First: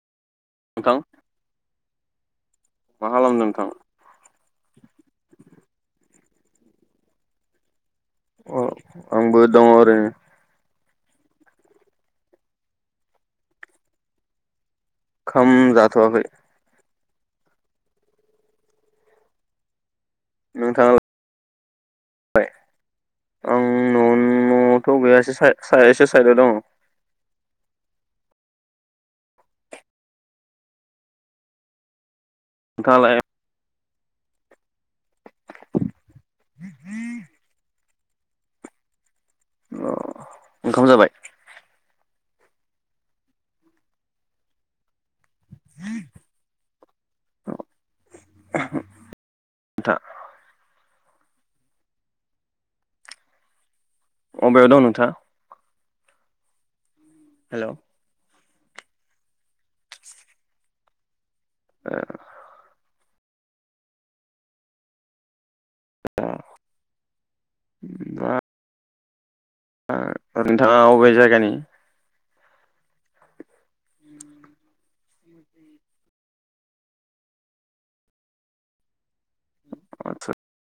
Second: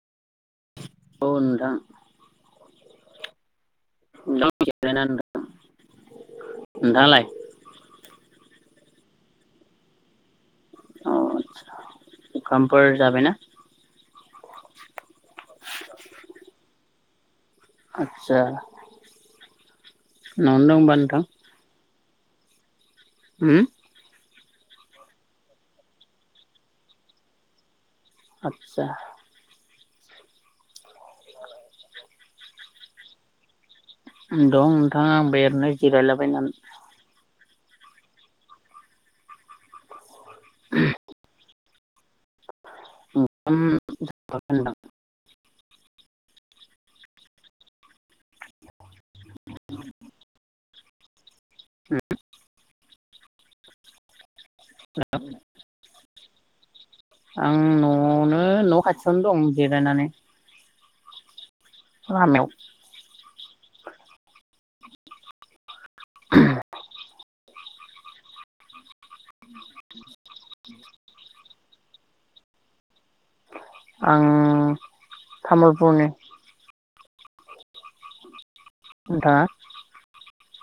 नोंथां औ नोंथां। मा खालामदों नोंथां? [unintelligible] नोंथां नोंथाङालाय? अ आंबो दङ' ओरैनो। अ अखामफोर जाबाय ना? खाम जाथ'वाखै। आटचा। न'आवनो दंबा नोंथाङालाय? नोंथां? आं हुम? न' न'आवथ' गैया एसे सा एसे साइदआव दं। आटचा। नोंथाङालाय दङ। दङ आंबो ओरनो जिरायलाबायनानै औ ओंखाम जाबाय? उम [unintelligible] [unintelligible] आथा [unintelligible] अबेयाव दं नोंथां? [unintelligible] आं न'आवनो ओ न' खाथियावनो दं जिरायनानै। रामायाव [inaudible] [unintelligible] नोंथाङा अबे जायगानि? [unintelligible] आं तामुलपुरनि नोंथाङा?